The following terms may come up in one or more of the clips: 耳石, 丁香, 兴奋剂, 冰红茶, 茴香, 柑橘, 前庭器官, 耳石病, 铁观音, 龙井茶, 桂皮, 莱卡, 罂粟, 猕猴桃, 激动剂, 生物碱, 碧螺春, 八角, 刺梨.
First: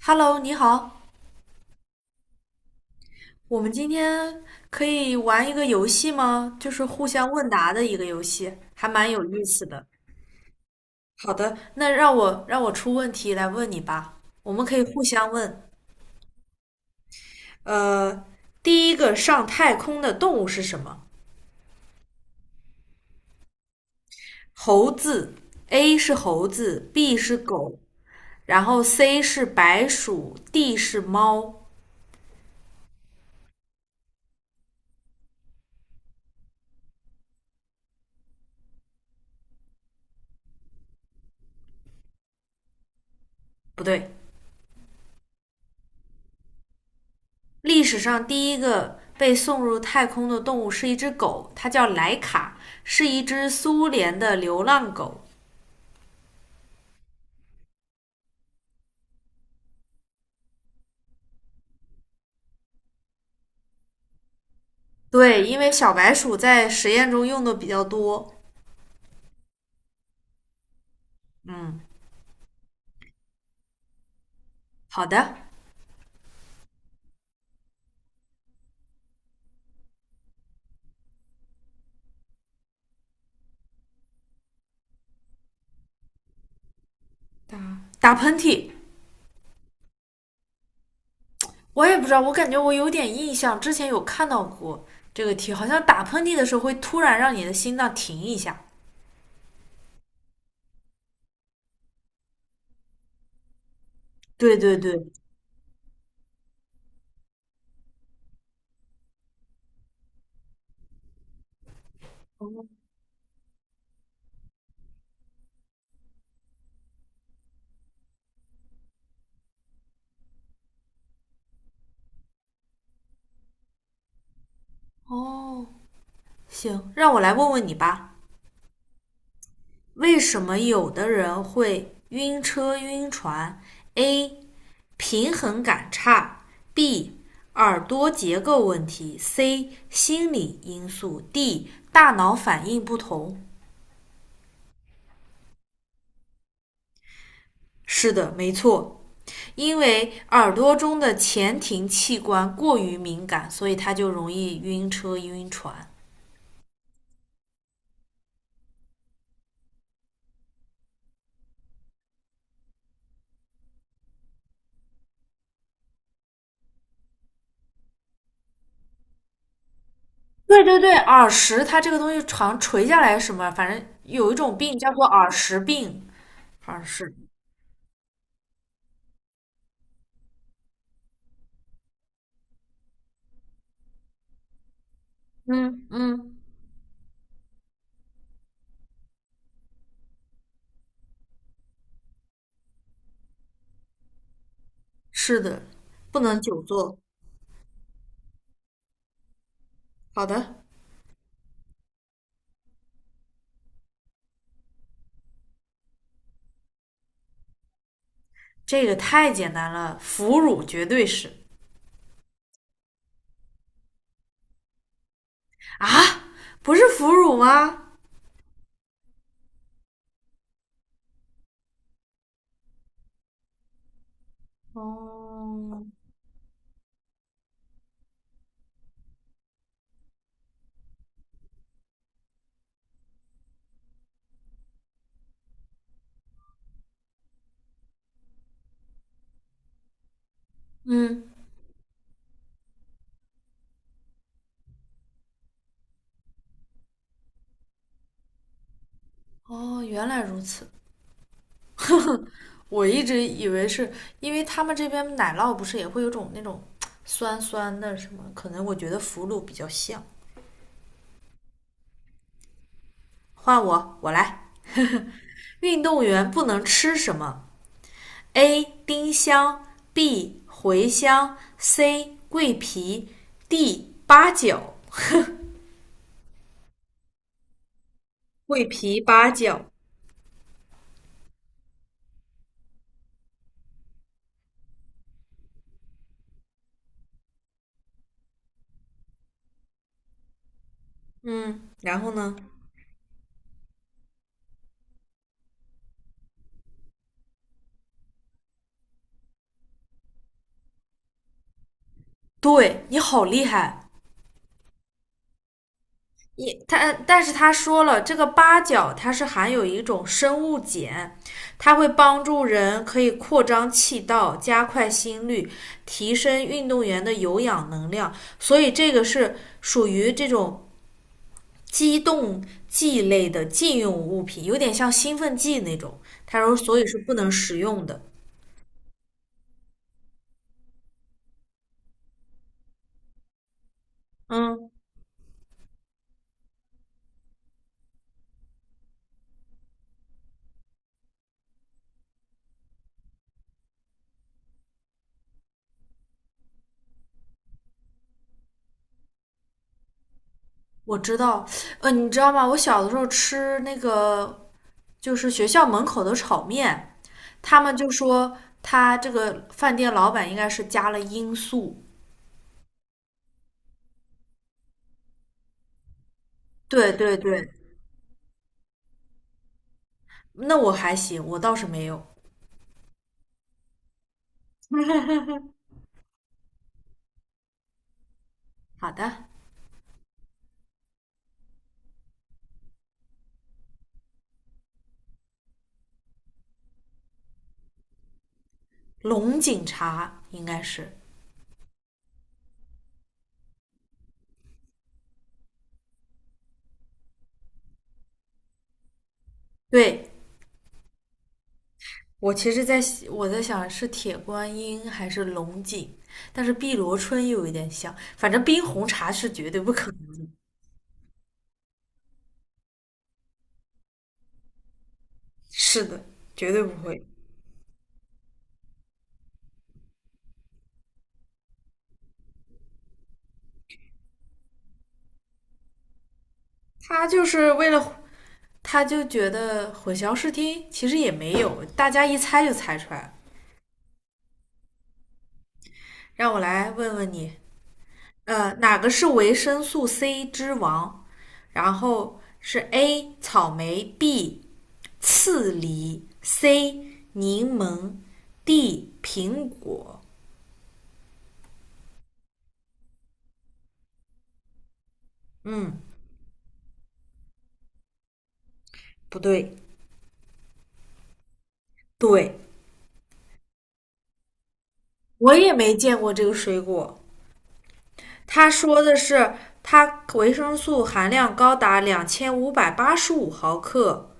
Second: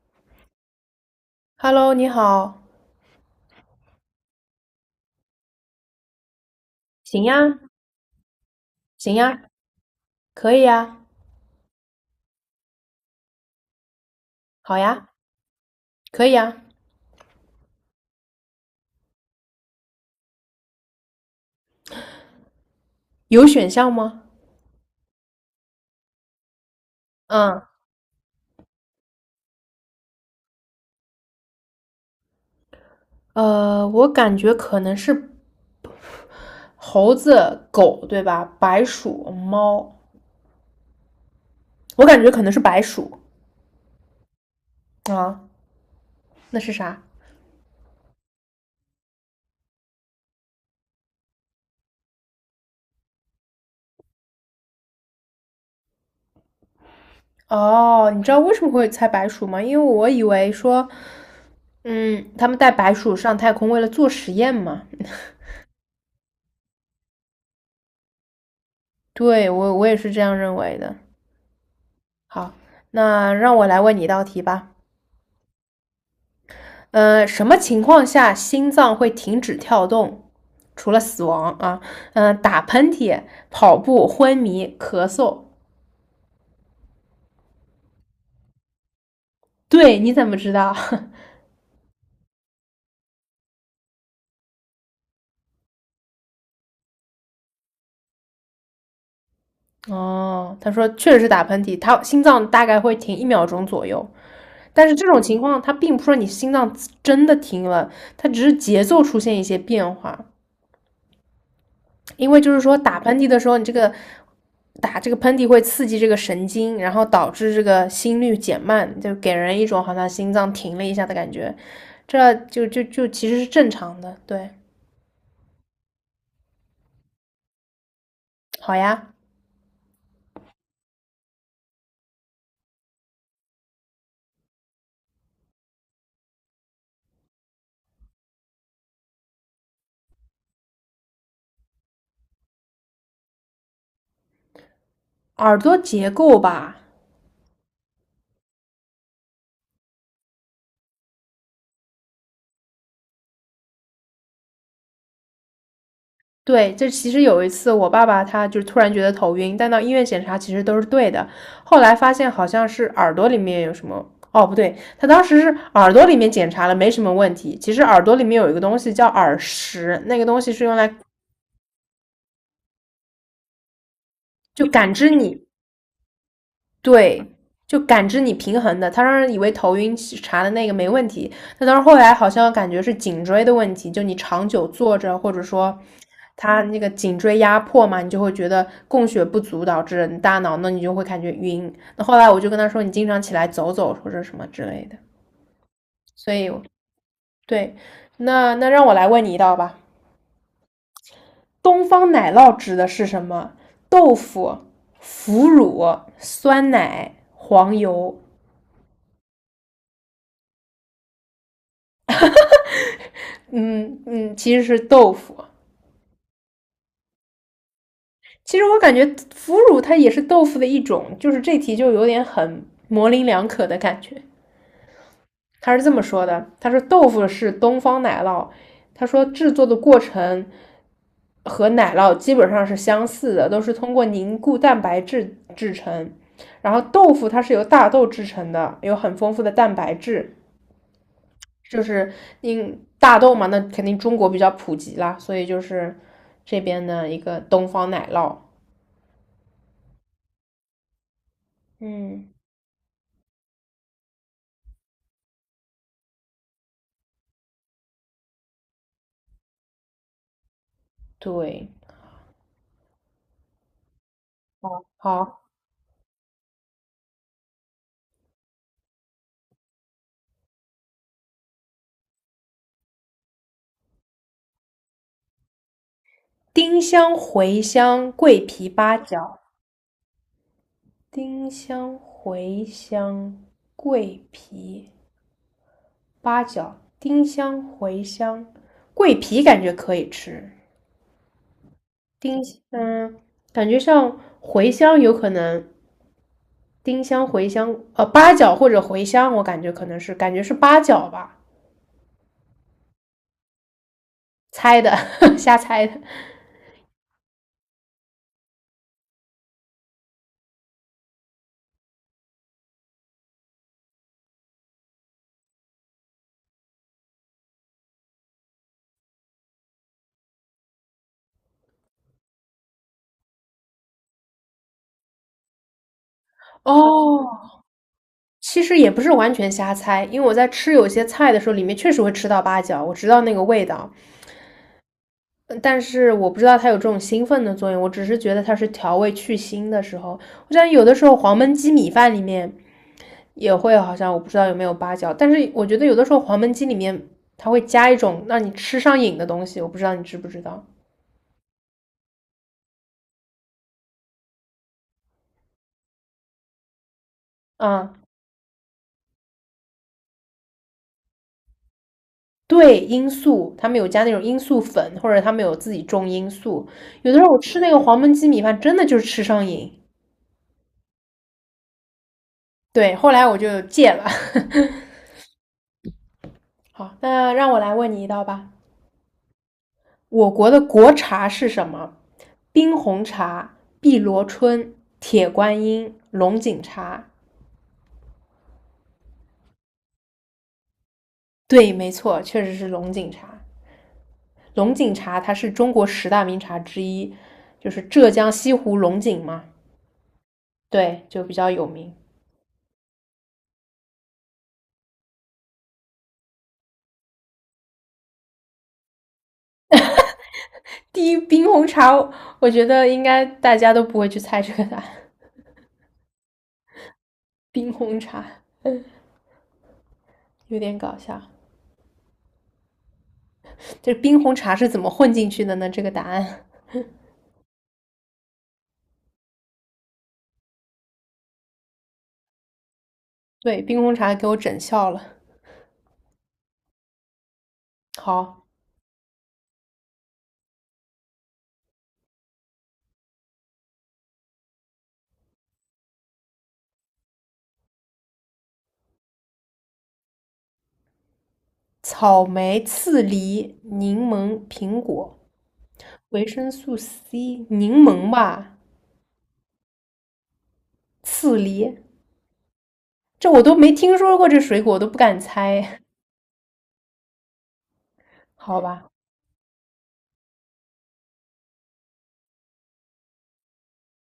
Hello，你好，Hello，你好，我们今天可以玩一个游戏吗？就是互行相问呀，答的一个游戏，还蛮行有呀，意思的。可以呀，好的，那让我出问题来问你吧。我们可好以互呀，相问。可以呀，呃，第一个上太空的动物是什么？有选项吗？猴子，A 是猴子，B 是嗯，狗，然后 C 是白鼠，D 是猫。我感觉可能是猴子、狗，对吧？白鼠、猫，我感觉可能是白鼠。不对。啊，那是啥？历史上第一个被送入太空的动物是一只狗，它叫莱卡，是一只苏联的流浪狗。哦，你知道为什么会猜白鼠吗？因为我以为说，嗯，他们带白鼠上太空为了做实验嘛。对，因为小白鼠在实验中用的比较多。对，我也是这样认为的。嗯，好，那让我来问你一道题吧。好的。什么情况下心脏会停止跳动？除了死亡啊，嗯、打喷嚏、跑步、昏迷、咳嗽。打喷嚏。对，你怎么知道？我也不知道，我感觉我有点印象，之前有看到过这个题，好像打喷嚏的时候会突然让你的心脏停一下。哦，他说确实是打喷嚏，他心脏大概会停一秒钟左右。对对但是对。这种情况，它并不是说你心脏真的停了，它只是节奏出现一些变化。因为就是说打喷嚏的时候，你这个打这个喷嚏会刺激这个神经，然后导致这个心率减慢，就给人一种好像心脏停了一下的感觉，这就其实是正常的。对，哦，行，让我来问问你吧，好呀，为什么有的人会晕车晕船？A. 平衡感差；B. 耳朵结构问题；C. 心理因素；D. 大脑反应不同。耳朵结构吧。是的，没错，因为耳朵中的前庭器官过于敏感，所以它就容易晕车、晕船。对，这其实有一次我爸爸他就突然觉得头晕，但到医院检查其实都是对的，后来发现好像是耳朵里面有什么。哦，不对，他当时是耳朵里面检查了，没什么问题。其实耳朵里面有一个东西叫耳石，那个东西对是用对来对，耳石它这个东西常垂下来什么，反正有一种就病叫感做知耳你。石病，耳石。对，就感知你平衡的。他当时以为头晕查的那个没问题，那当时后来好像感觉是颈椎的问题，就你长久坐着，或者说嗯嗯，他那个颈椎压迫嘛，你就会觉得供血不足导致你大脑，那你就会感觉晕。那后来我就跟他说，你经常起来走走或者什么之类的。是的，不所能以久坐。对，那让我来问你一道吧，好的。东方奶酪指的是什么？豆腐、腐乳、酸奶、黄油。这个太简单了，腐乳绝对是。嗯嗯，其实是豆腐。啊，不是腐乳吗？其实我感觉腐乳它也是豆腐的一种，就是这题就有点很模棱两可的感觉。他哦。是这么说的：他说豆腐是东方奶酪，他说制作的过程和奶酪基本上是相似的，都是通过凝固蛋白质制成。然后豆腐它是由大豆制成的，有很丰富的蛋白质。嗯。就是因大豆嘛，那肯定中国比较普及啦，所以就是这边的一个东方奶酪。哦，原来如此。嗯，我一直以为是因为他们这边奶酪不是也会有种那种酸酸的什么，可能我觉得腐乳比较像。对，换我，我来。好，运动员不能吃什么？A. 丁香 B. 茴香 C. 桂皮 D. 八角。丁香、茴香、桂桂皮、八皮、八角，角。丁香、茴香、桂皮、八角，丁香、茴香、桂皮感觉可以吃，嗯，然后呢？丁嗯，感觉像茴香有可能，丁香、茴香，八角或者茴香，我感觉可能是感觉是八角吧。对你好厉害。猜的，瞎猜的。你他，但是他说了，这个八角它是含有一种生物碱，它会帮助人可以扩张气道、加快心率、提升运动员的有氧能量，所以这个是属于这种激动剂类的禁用物品，有点像兴奋剂那种。他说，所以是不哦，能食用的。其实也不是完全瞎猜，因为我在吃有些菜的时候，里面确实会吃到八角，我知道那个味道，嗯，但是我不知道它有这种兴奋的作用，我只是觉得它是调味去腥的时候。我想有的时候黄焖鸡米饭里面也会，好像我不知道有没有八角，但是我觉得有的时候黄焖鸡里面它会加一种让你吃上瘾的东西，我不知道你知不知道。我知道。你知道吗？我小的时候吃那个就是学校门口的炒面，他们就嗯，说他这个饭店老板应该是加了罂粟。对，罂粟，他们有加那种罂粟粉，或者他们有自己种罂粟。对有对的时候我对，吃那个黄焖鸡米饭，真的就是吃上瘾。那我还行，我倒是没有。对，后来我就戒了。好，那让我来问你一道吧。好的，我国的国茶是什么？冰红茶、碧螺春、铁观音、龙井茶。龙井茶应该是。对，没错，确实是龙井茶。龙井茶它是中国十大名茶之一，就是浙江西湖龙井嘛，对，对，就比较有名。我其实在我在想是铁观音还是龙井，但是碧螺春又有点像，反正冰红茶是绝对不可能。第一，冰红茶，我觉得应该大家都不会去猜这个答案。是的，绝对不会。冰红茶有点搞笑，这冰红茶是怎么混进去的呢？这个答案，他就是为了，他就觉得混淆视听，其实也没有，大家一猜就猜出来了。对，冰红茶给我整笑了。让我来问问你，好，哪个是维生素 C 之王？然后是 A 草莓，B 刺梨，C 柠檬，D 苹果。草莓、刺梨、柠檬、苹果、嗯，维生素 C，柠檬吧，不对。刺梨，对，这我都没听说过这水果，我都不敢我也没猜，见过这个水果。他好说吧，的是它维生素含量高达2585毫克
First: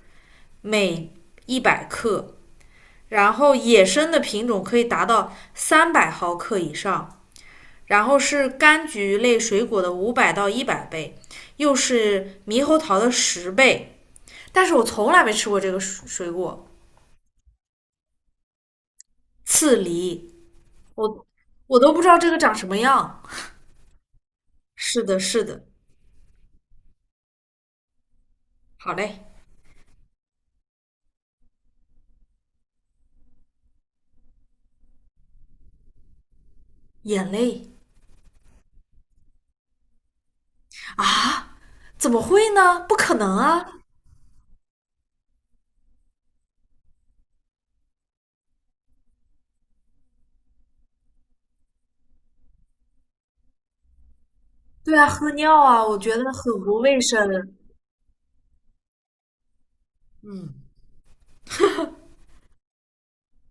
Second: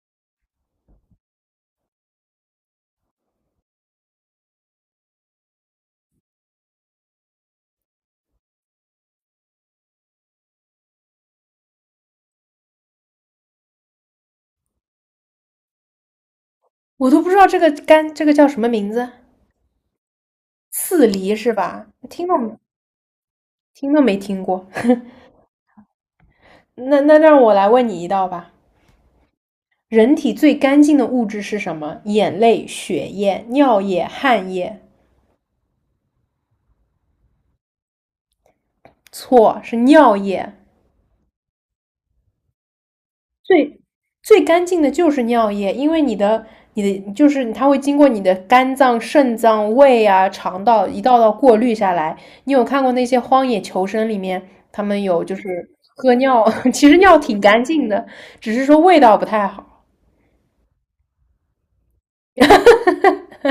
每100克，然后野生的品种可以达到300毫克以上。然后是柑橘类水果的500到100倍，又是猕猴桃的10倍。但是我从来没吃过这个水果，我都不知道这个干这个叫什么名字，刺梨，刺我梨是我吧？都不知道这个长什么样。听都没听过。是的，是的，那让我来问你一道吧。好嘞。人体最干净的物质是什么？眼泪、血液、尿液、汗液。眼泪。错，是尿液。啊？怎么会呢？不可能啊！最最干净的就是尿液，因为你的就是它会经过你的肝脏、肾脏、胃啊、肠道一道道过滤下来。你有看过那些荒野求生里面，他对们啊，有喝就是尿啊，我喝觉得尿，很 不其实卫尿挺生。干净的，只是说味道不太好，嗯，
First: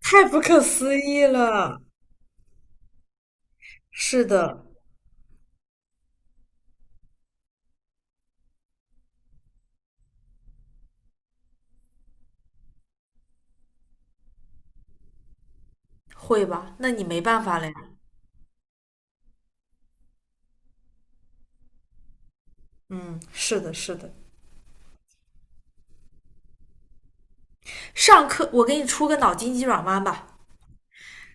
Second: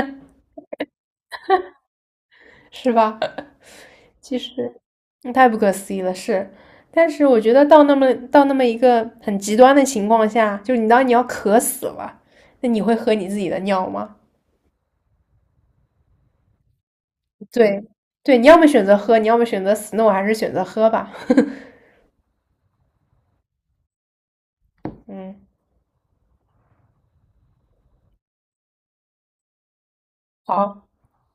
太不可思议了。是吧？是其的，实，嗯太不可思议了，是。但是我觉得到那么一个很极端的情况下，就是你当你要渴死了，那你会喝你自己的尿吗？会吧？那你没办法了呀。对，对，你要么选择喝，你要么选择死，那我还是选择喝吧。嗯，是的，是的。嗯，上课我给你出个脑筋急转弯吧。好，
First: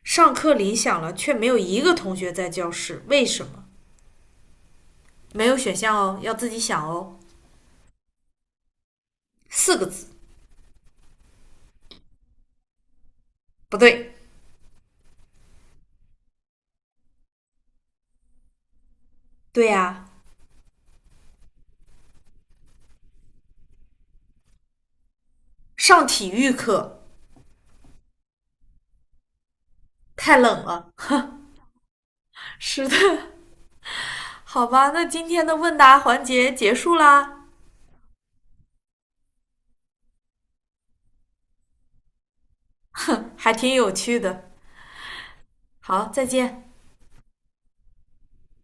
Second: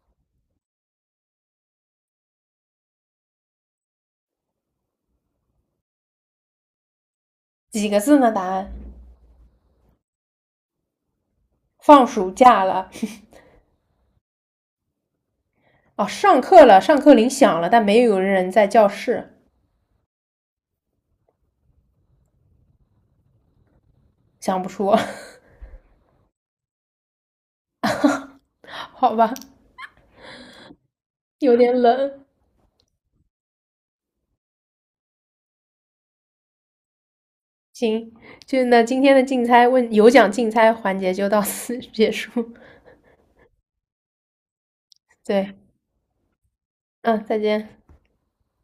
上课铃响了，却没有一个同学在教室，为什么？没有选项哦，要自己想哦。几个字呢？答案，4个字，放暑假了，不对。哦，上课了，上课铃响了，但没有人在教室，对呀、啊。想不出，上体育课 好吧，太冷了。有点冷。是的，好吧，那今天的问答环节结束啦，行，就那今天的竞猜问有奖竞猜环节就到此结束。还挺有趣的。对，好，再见。嗯，再见。